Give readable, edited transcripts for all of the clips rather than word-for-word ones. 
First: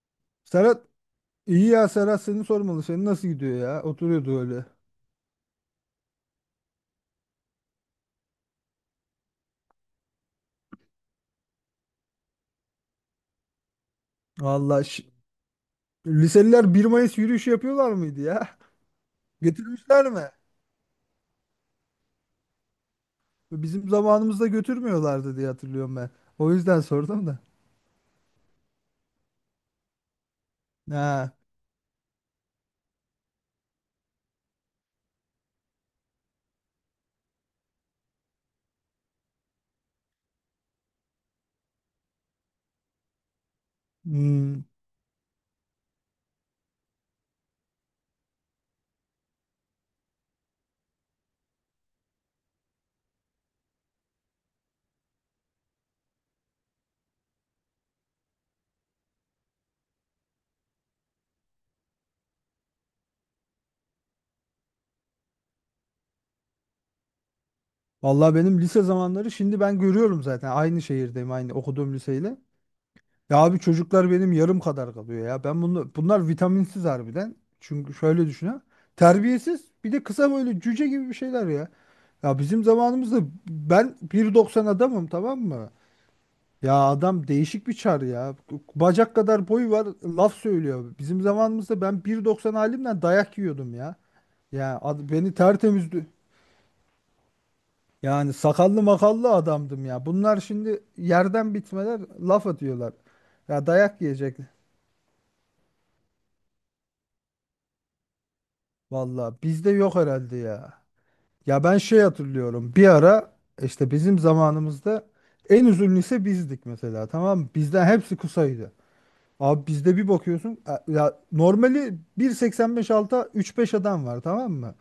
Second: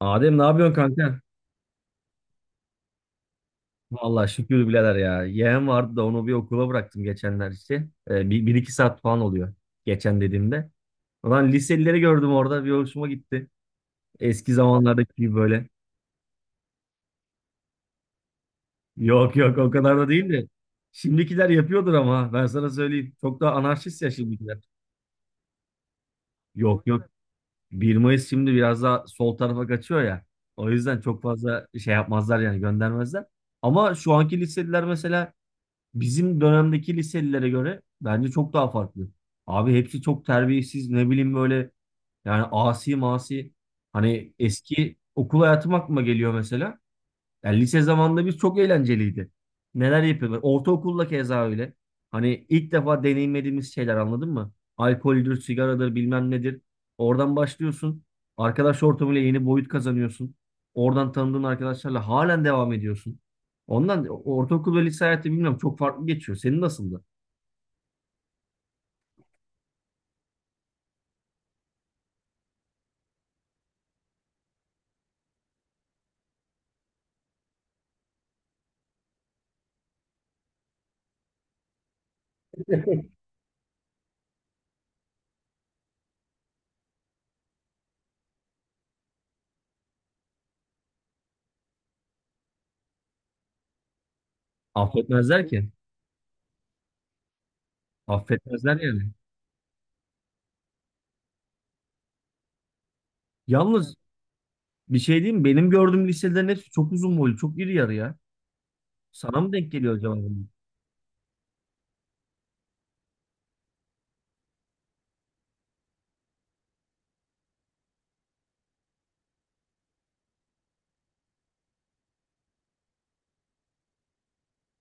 Adem ne yapıyorsun Serhat. kanka? İyi ya, Serhat, seni sormalı. Senin nasıl gidiyor ya? Vallahi Oturuyordu öyle. şükür birader ya. Yeğen vardı da onu bir okula bıraktım geçenler işte. Bir iki saat falan oluyor. Geçen dediğimde. Ulan liselileri gördüm orada. Bir hoşuma gitti. Eski Vallahi zamanlardaki gibi böyle. liseliler 1 Mayıs yürüyüşü yapıyorlar mıydı ya? Yok yok, o kadar Götürmüşler da değil mi? de. Şimdikiler yapıyordur ama ben sana söyleyeyim. Çok daha Bizim anarşist ya zamanımızda şimdikiler. götürmüyorlardı diye hatırlıyorum ben. O yüzden Yok yok. sordum da. 1 Mayıs şimdi biraz daha sol tarafa kaçıyor ya. O yüzden çok Ha. fazla şey yapmazlar, yani göndermezler. Ama şu anki liseliler mesela bizim dönemdeki liselilere göre bence çok daha farklı. Abi hepsi çok terbiyesiz, ne bileyim böyle, yani asi masi. Hani Hmm. eski okul hayatım aklıma geliyor mesela. Yani lise zamanında biz çok eğlenceliydi. Neler yapıyorduk. Ortaokulda keza öyle. Hani ilk defa deneyimlediğimiz şeyler, anladın mı? Alkoldür, sigaradır, bilmem nedir. Oradan başlıyorsun. Arkadaş ortamıyla yeni boyut kazanıyorsun. Oradan tanıdığın arkadaşlarla halen devam ediyorsun. Ondan ortaokul ve lise hayatı bilmiyorum, çok farklı geçiyor. Senin nasıldı? Vallahi benim lise zamanları şimdi ben görüyorum zaten. Aynı şehirdeyim aynı okuduğum liseyle. Ya abi çocuklar benim yarım kadar kalıyor ya. Ben bunu bunlar vitaminsiz harbiden. Çünkü şöyle düşünün. Terbiyesiz. Bir de kısa böyle cüce gibi bir şeyler ya. Ya bizim zamanımızda ben 1,90 adamım tamam mı? Ya adam değişik bir çar ya. Bacak kadar boyu var laf söylüyor. Bizim zamanımızda ben bir doksan halimden dayak yiyordum ya. Beni Affetmezler ki. tertemizdi. Yani Affetmezler sakallı yani. makallı adamdım ya. Bunlar şimdi yerden bitmeler laf atıyorlar. Ya Yalnız dayak yiyecek. bir şey diyeyim mi? Benim gördüğüm liselerin hepsi çok uzun boylu, çok iri yarı ya. Vallahi Sana mı bizde denk geliyor yok acaba? herhalde ya. Ya ben şey hatırlıyorum. Bir ara işte bizim zamanımızda en uzun lise bizdik mesela tamam mı? Bizden hepsi kısaydı. Abi bizde bir bakıyorsun, ya normali 1,85 alta 3-5 adam var tamam mı?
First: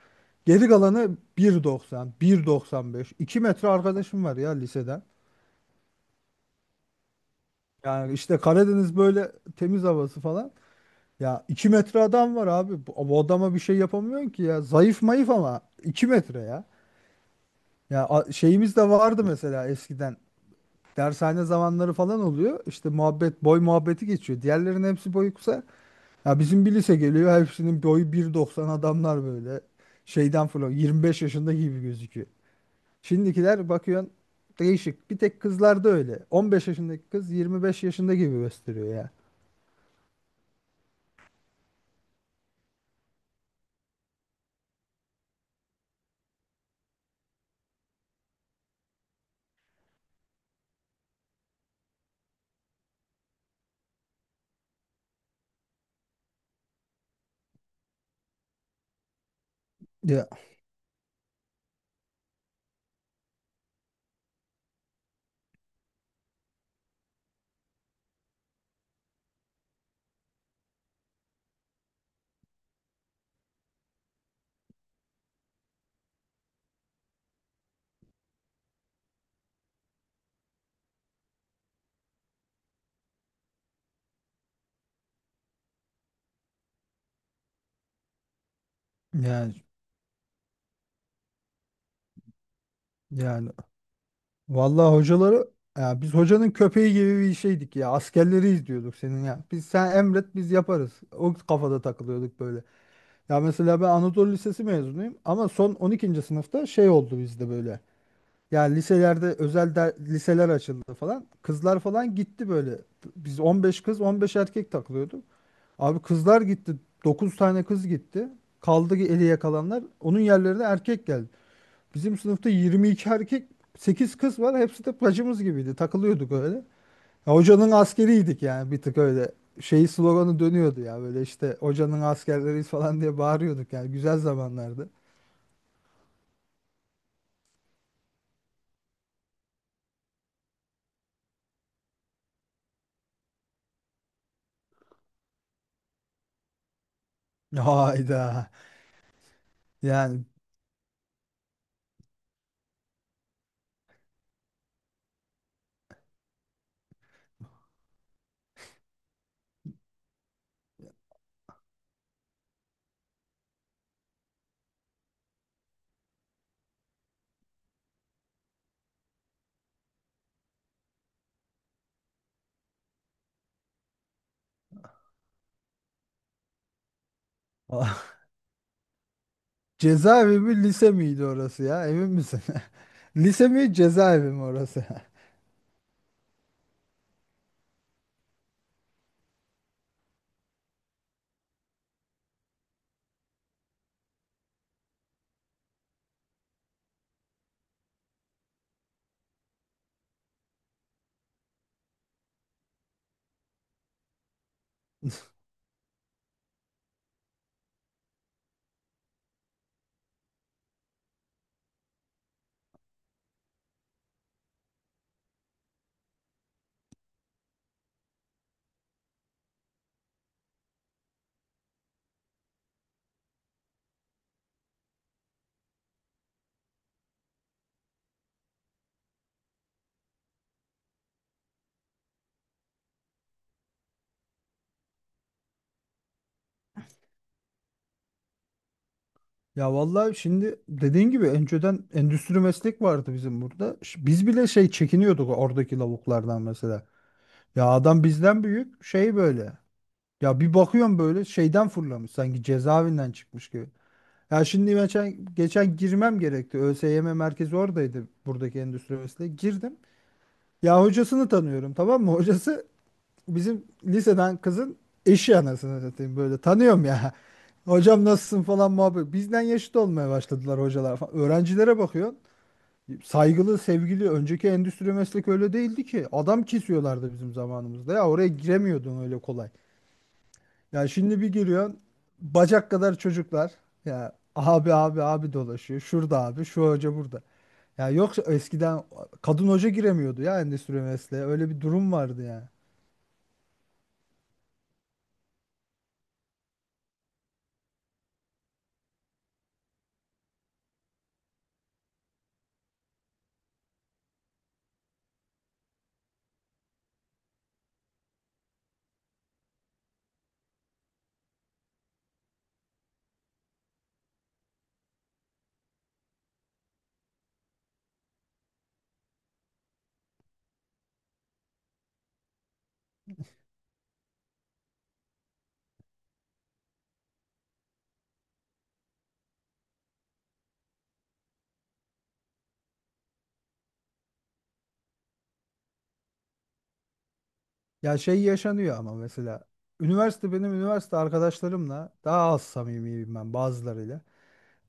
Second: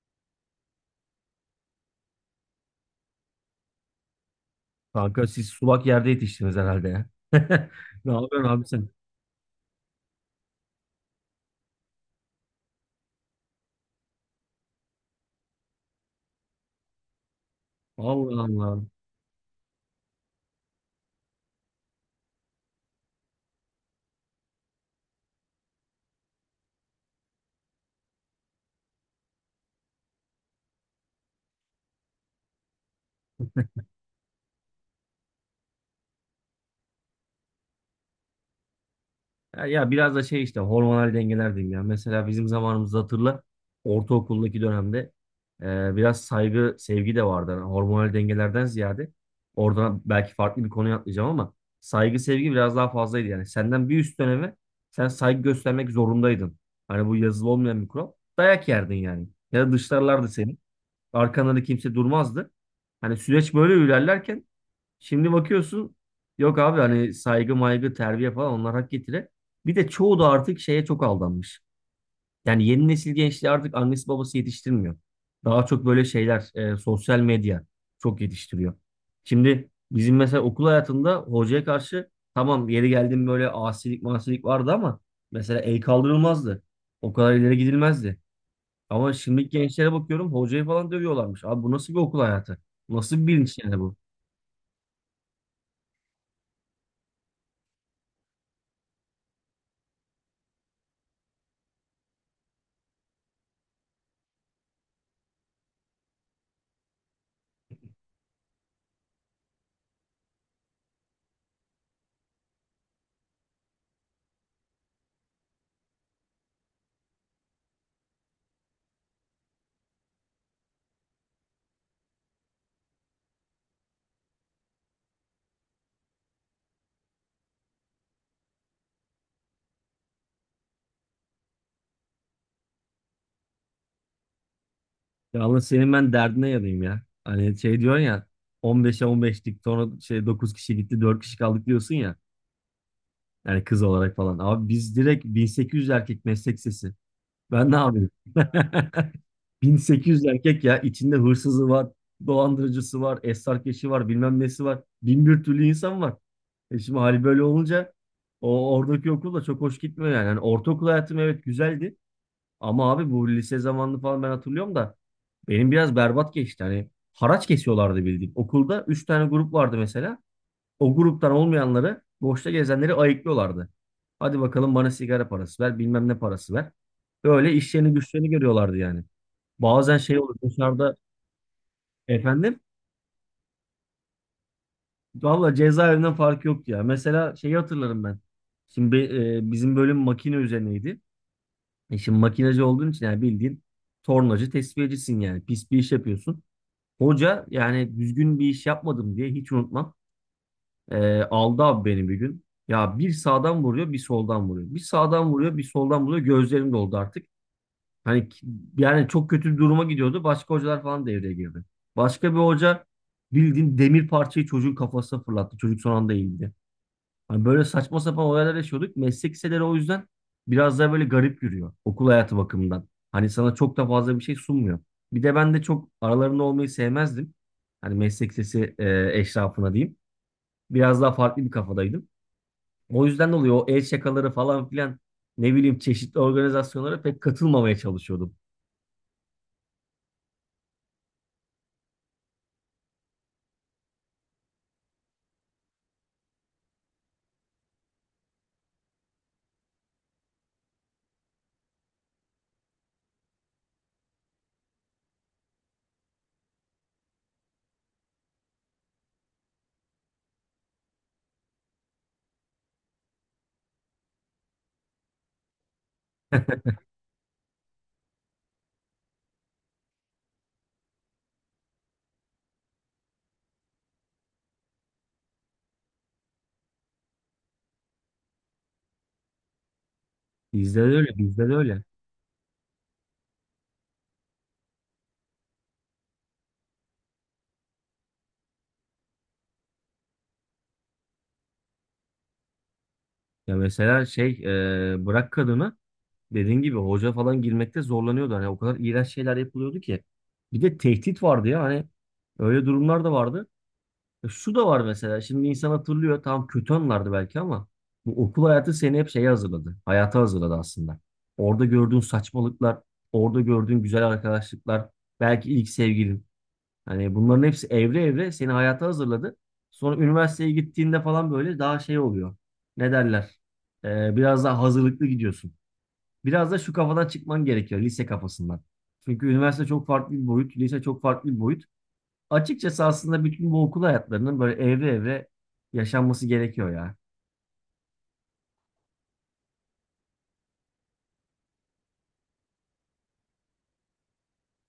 Geri kalanı 1,90, 1,95, 2 metre arkadaşım var ya liseden. Kanka siz sulak yerde yetiştiniz herhalde ya. Ne Yani işte yapıyorsun abi sen? Karadeniz, böyle temiz havası falan. Ya 2 metre adam var abi. Bu adama bir şey yapamıyorsun ki ya. Zayıf mayıf ama 2 metre ya. Allah Şeyimiz de Allah. vardı mesela eskiden. Dershane zamanları falan oluyor. İşte muhabbet, boy muhabbeti geçiyor. Diğerlerinin hepsi boyu kısa. Ya bizim bir lise geliyor. Hepsinin boyu 1,90 adamlar böyle. Şeyden falan 25 yaşında gibi gözüküyor. Şimdikiler bakıyorsun değişik. Bir tek kızlarda öyle. 15 yaşındaki kız 25 yaşında gibi gösteriyor ya. Ya biraz da şey işte, hormonal dengeler diyeyim ya. Mesela bizim zamanımızda hatırla, ortaokuldaki dönemde biraz saygı, sevgi de vardı. Yani hormonal dengelerden ziyade oradan belki farklı bir konuya atlayacağım ama saygı, sevgi biraz daha fazlaydı yani. Senden bir üst döneme sen saygı göstermek zorundaydın. Hani bu yazılı olmayan bir kural. Dayak yerdin yani. Ya da Ya, dışlarlardı seni. Arkanda da kimse durmazdı. Hani süreç böyle ilerlerken şimdi bakıyorsun, yok abi hani saygı maygı terbiye falan, onlar hak getire. Bir de çoğu da artık şeye çok aldanmış. Yani yeni nesil gençliği artık annesi babası yetiştirmiyor. Daha çok böyle şeyler, sosyal medya çok yetiştiriyor. Şimdi bizim mesela okul hayatında hocaya karşı, tamam yeri geldim böyle asilik masilik vardı ama mesela el kaldırılmazdı. O kadar ileri gidilmezdi. Ama şimdiki yani gençlere bakıyorum, hocayı falan dövüyorlarmış. Abi bu nasıl bir okul hayatı? Nasıl bir yani, bilinç yani bu? vallahi hocaları, ya biz hocanın köpeği gibi bir şeydik ya. Askerleri izliyorduk senin ya. Biz sen emret biz yaparız. O kafada takılıyorduk böyle. Ya mesela ben Anadolu Lisesi mezunuyum ama son 12. sınıfta şey oldu bizde böyle. Ya liselerde özel liseler açıldı falan. Kızlar falan gitti böyle. Biz 15 kız 15 erkek takılıyorduk. Abi kızlar gitti. Dokuz tane kız gitti. Kaldı ki eli yakalanlar. Onun yerlerine erkek geldi. Bizim sınıfta 22 erkek, 8 kız var. Hepsi de bacımız gibiydi. Takılıyorduk öyle. Ya, hocanın askeriydik yani, bir tık öyle. Şey sloganı dönüyordu ya, böyle işte hocanın askerleriyiz falan diye bağırıyorduk. Yani güzel zamanlardı. Ya Allah, senin ben derdine yanayım ya. Hani şey diyorsun ya, 15'e 15'lik sonra şey 9 kişi gitti 4 kişi kaldık diyorsun ya. Yani kız olarak falan. Abi biz direkt 1800 erkek meslek lisesi. Ben ne yapayım? Hayda. Yani 1800 erkek ya, içinde hırsızı var, dolandırıcısı var, esrarkeşi var, bilmem nesi var. Bin bir türlü insan var. Şimdi hali böyle olunca o oradaki okul da çok hoş gitmiyor yani. Hani ortaokul hayatım evet güzeldi ama abi bu lise zamanını falan ben hatırlıyorum da benim biraz berbat geçti. Hani haraç kesiyorlardı bildiğin. Okulda 3 tane grup vardı mesela. O gruptan olmayanları, boşta gezenleri ayıklıyorlardı. Hadi bakalım bana sigara parası ver, bilmem ne parası ver. Böyle işlerini güçlerini görüyorlardı yani. Bazen şey olur cezaevi mi lise dışarıda. miydi orası ya? Emin misin? Efendim. Lise mi cezaevi mi orası? Valla cezaevinden farkı yok ya. Mesela şeyi hatırlarım ben. Şimdi bizim bölüm makine üzerineydi. Şimdi makinacı olduğun için yani bildiğin tornacı tesviyecisin yani. Pis bir iş yapıyorsun. Hoca yani düzgün bir iş yapmadım diye hiç unutmam. Aldı abi beni bir gün. Ya bir sağdan vuruyor bir soldan vuruyor. Bir sağdan vuruyor bir soldan vuruyor. Gözlerim doldu artık. Hani yani çok kötü bir duruma gidiyordu. Başka hocalar falan devreye girdi. Başka bir hoca bildiğin demir parçayı çocuğun kafasına fırlattı. Çocuk son anda eğildi. Hani böyle saçma sapan olaylar yaşıyorduk. Meslek liseleri o yüzden biraz daha böyle garip yürüyor okul hayatı bakımından. Hani sana çok da fazla bir şey sunmuyor. Bir de ben de çok aralarında olmayı sevmezdim. Hani meslek lisesi eşrafına diyeyim. Biraz daha farklı bir kafadaydım. O yüzden dolayı o el şakaları falan filan, ne bileyim, çeşitli organizasyonlara pek katılmamaya çalışıyordum. Ya vallahi şimdi dediğin gibi önceden endüstri meslek vardı bizim burada. Biz bile şey çekiniyorduk oradaki lavuklardan mesela. Ya adam bizden büyük şey böyle. Ya bir bakıyorum böyle şeyden fırlamış, sanki cezaevinden çıkmış gibi. Ya şimdi geçen girmem gerekti. ÖSYM merkezi oradaydı, buradaki endüstri mühendisliği. Girdim. Ya hocasını tanıyorum tamam mı? Hocası bizim liseden kızın eşi, anasını satayım böyle tanıyorum ya. Hocam nasılsın falan muhabbet. Bizden yaşıt olmaya başladılar hocalar falan. Öğrencilere bakıyor. Saygılı, sevgili, önceki endüstri meslek öyle değildi ki. Adam kesiyorlardı bizim zamanımızda. Ya oraya giremiyordun öyle kolay. Bizde de Ya öyle, şimdi bir bizde de giriyorsun, öyle. bacak kadar çocuklar, ya abi abi abi dolaşıyor. Şurada abi, şu hoca burada. Ya yoksa eskiden kadın hoca giremiyordu ya endüstri mesleğe. Öyle bir durum vardı ya. Ya mesela şey, bırak kadını, dediğin gibi hoca falan girmekte zorlanıyordu. Hani o kadar iğrenç şeyler yapılıyordu ki. Bir de tehdit vardı ya hani, öyle durumlar da vardı. Şu da var mesela, şimdi insan hatırlıyor tam kötü anlardı belki ama bu okul hayatı seni hep şeye hazırladı. Hayata hazırladı aslında. Orada gördüğün saçmalıklar, orada gördüğün güzel arkadaşlıklar, belki ilk sevgilin. Hani bunların hepsi evre evre seni hayata hazırladı. Sonra üniversiteye gittiğinde falan böyle daha şey oluyor. Ne derler? Biraz daha hazırlıklı gidiyorsun. Biraz da şu kafadan çıkman gerekiyor, lise kafasından. Çünkü üniversite çok farklı bir boyut, lise çok farklı bir boyut. Açıkçası aslında bütün bu okul hayatlarının böyle evre evre yaşanması gerekiyor ya. Ya şey yaşanıyor ama mesela üniversite, benim üniversite arkadaşlarımla daha az samimiyim ben bazılarıyla.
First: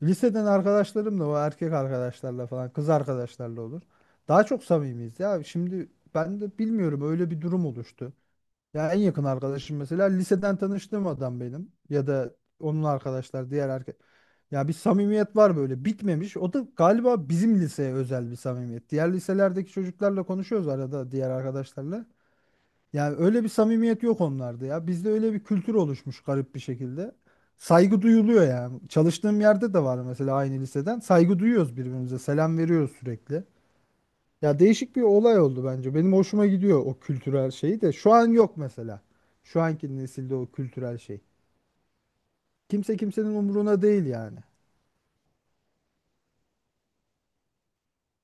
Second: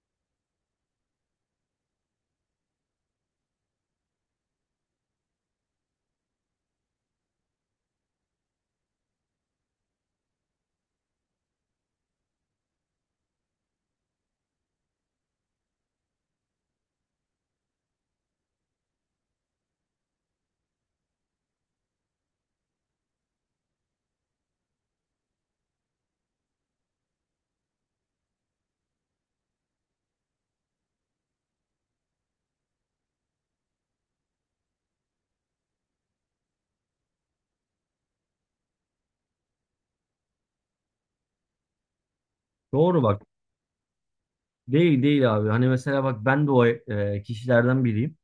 Liseden arkadaşlarımla, o erkek arkadaşlarla falan, kız arkadaşlarla olur. Daha çok samimiyiz ya. Şimdi ben de bilmiyorum, öyle bir durum oluştu. Ya en yakın arkadaşım mesela liseden tanıştığım adam benim, ya da onun arkadaşlar, diğer erkek. Ya bir samimiyet var böyle, bitmemiş. O da galiba bizim liseye özel bir samimiyet. Diğer liselerdeki çocuklarla konuşuyoruz arada, diğer arkadaşlarla. Yani öyle bir samimiyet yok onlarda ya. Bizde öyle bir kültür oluşmuş garip bir şekilde. Saygı duyuluyor yani. Çalıştığım yerde de var mesela aynı liseden. Saygı duyuyoruz birbirimize. Selam veriyoruz sürekli. Ya değişik bir olay oldu bence. Benim hoşuma gidiyor o kültürel şeyi de. Şu an yok mesela. Şu anki nesilde o kültürel şey. Kimse Doğru bak. kimsenin umuruna değil yani. Değil değil abi. Hani mesela bak, ben de o kişilerden biriyim.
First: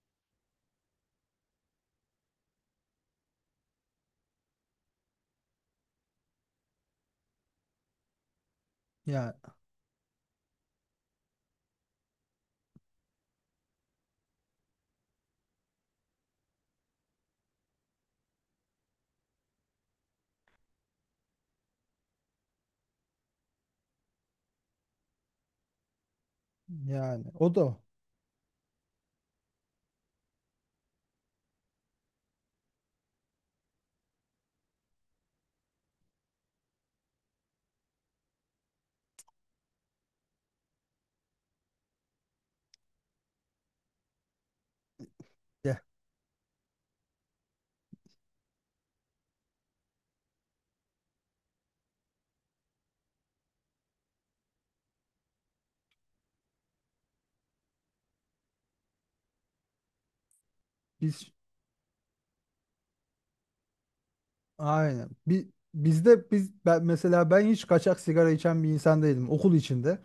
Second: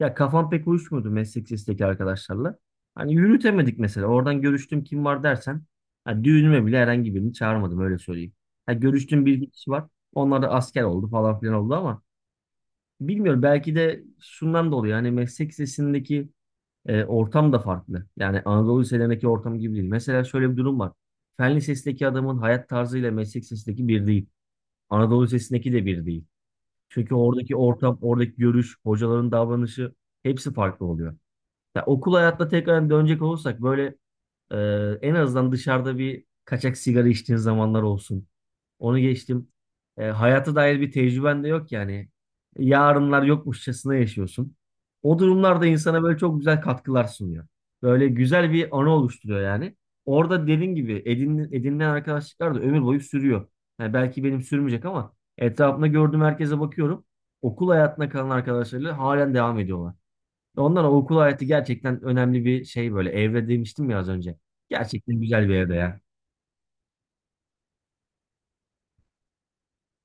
Ya kafam pek uyuşmuyordu meslek lisesteki arkadaşlarla. Hani yürütemedik mesela. Oradan görüştüm kim var dersen. Ha, düğünüme bile herhangi birini çağırmadım, öyle söyleyeyim. Ha, görüştüğüm Ya bir iki kişi var. Onlar da asker oldu falan filan oldu ama bilmiyorum, belki de şundan dolayı yani meslek lisesindeki ortam da farklı. Yani Anadolu liselerindeki ortam gibi değil. Mesela şöyle bir durum var. Fen lisesindeki adamın hayat tarzıyla meslek lisesindeki bir değil. Anadolu lisesindeki de bir değil. Çünkü yani, o oradaki da o. ortam, oradaki görüş, hocaların davranışı, hepsi farklı oluyor. Ya okul hayatta tekrar dönecek olursak böyle, e, en azından dışarıda bir kaçak sigara içtiğin zamanlar olsun. Onu geçtim. Hayata dair bir tecrüben de yok yani. Yarınlar yokmuşçasına yaşıyorsun. O durumlarda Ya, insana böyle çok güzel katkılar sunuyor. Böyle güzel bir anı oluşturuyor yani. Orada dediğin gibi edinilen arkadaşlıklar da ömür boyu sürüyor. Yani belki benim sürmeyecek ama etrafımda gördüğüm herkese bakıyorum. Okul hayatına kalan arkadaşlarıyla halen devam ediyorlar. Ondan o okul biz hayatı gerçekten önemli bir şey böyle. Evre demiştim ya az önce. aynen. Gerçekten güzel bir evre ya. Bizde, ben, mesela ben hiç kaçak sigara içen bir insan değilim okul içinde.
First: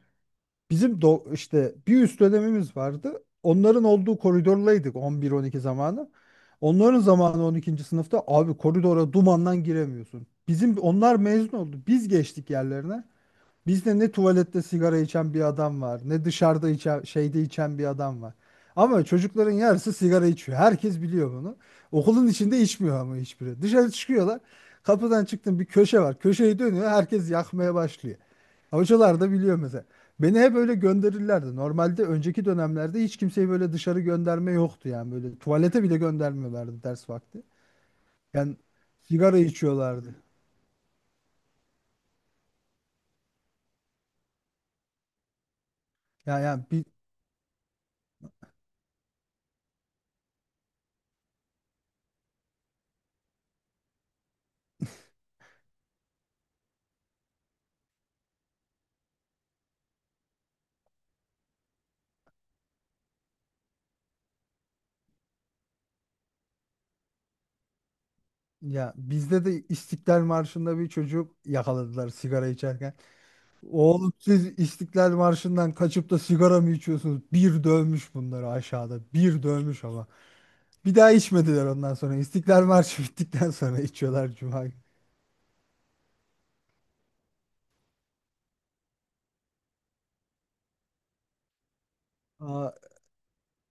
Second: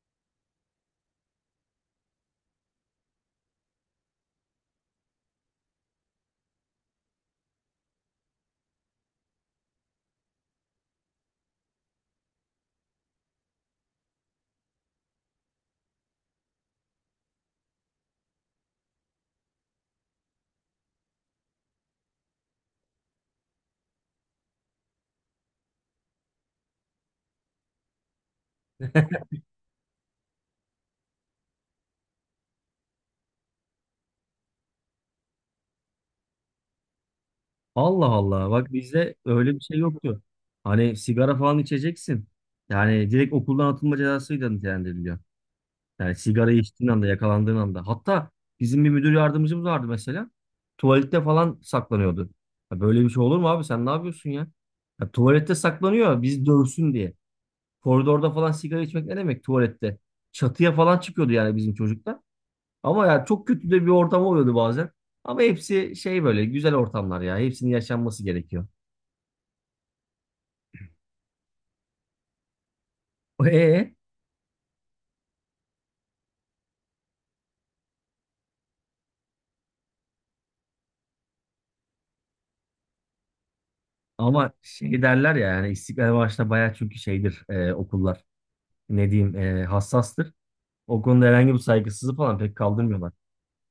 Bizim işte bir üst dönemimiz vardı. Onların olduğu koridorlaydık 11-12 zamanı. Onların zamanı 12. sınıfta abi, koridora dumandan giremiyorsun. Bizim onlar mezun oldu. Biz geçtik yerlerine. Bizde ne tuvalette sigara içen bir adam var, ne dışarıda içen, şeyde içen bir adam var. Ama çocukların yarısı sigara içiyor. Herkes biliyor bunu. Okulun içinde içmiyor ama hiçbiri. Dışarı çıkıyorlar. Kapıdan çıktım, bir köşe var. Köşeyi dönüyor. Herkes yakmaya başlıyor. Hocalar da biliyor mesela. Beni hep öyle gönderirlerdi. Normalde önceki dönemlerde hiç kimseyi böyle dışarı gönderme yoktu yani. Böyle tuvalete bile göndermiyorlardı ders vakti. Allah Allah. Yani Bak bizde sigara öyle bir şey içiyorlardı. yoktu. Hani sigara falan içeceksin. Yani direkt okuldan atılma cezasıyla nitelendiriliyor. Yani Yani, sigara yani içtiğin anda, yakalandığın anda. Hatta bizim bir müdür yardımcımız vardı mesela. Tuvalette falan saklanıyordu. Ya böyle bir şey olur mu abi? Sen ne yapıyorsun ya? Ya tuvalette saklanıyor biz dövsün diye. Koridorda falan sigara içmek ne demek, tuvalette? Çatıya falan çıkıyordu yani bizim çocuklar. Ama ya çok kötü de bir ortam oluyordu bazen. Ama hepsi şey böyle güzel ortamlar ya. Hepsinin yaşanması gerekiyor. ya bizde de İstiklal Marşı'nda bir çocuk yakaladılar sigara içerken. E e, Oğlum siz İstiklal Marşı'ndan kaçıp da sigara mı içiyorsunuz? Bir dövmüş bunları aşağıda. Bir dövmüş ama. Bir daha içmediler ondan sonra. İstiklal Marşı bittikten sonra içiyorlar Ama Cuma günü. şey derler ya, yani İstiklal Marşı'nda bayağı çünkü şeydir okullar. Ne diyeyim hassastır. O konuda herhangi bir saygısızlık falan pek Aa, kaldırmıyorlar.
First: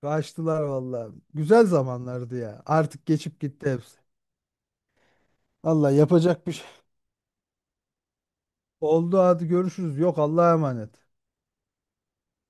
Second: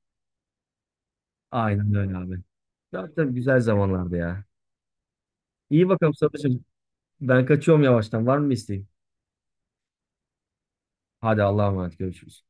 kaçtılar valla. Güzel Aynen öyle abi. zamanlardı ya. Artık Tabii tabii geçip güzel gitti hepsi. zamanlardı ya. İyi Valla bakalım yapacak bir Sadıç'ım. şey. Ben kaçıyorum yavaştan. Var mı bir isteğin? Oldu, hadi görüşürüz. Yok, Allah'a emanet. Hadi Allah'a emanet. Görüşürüz.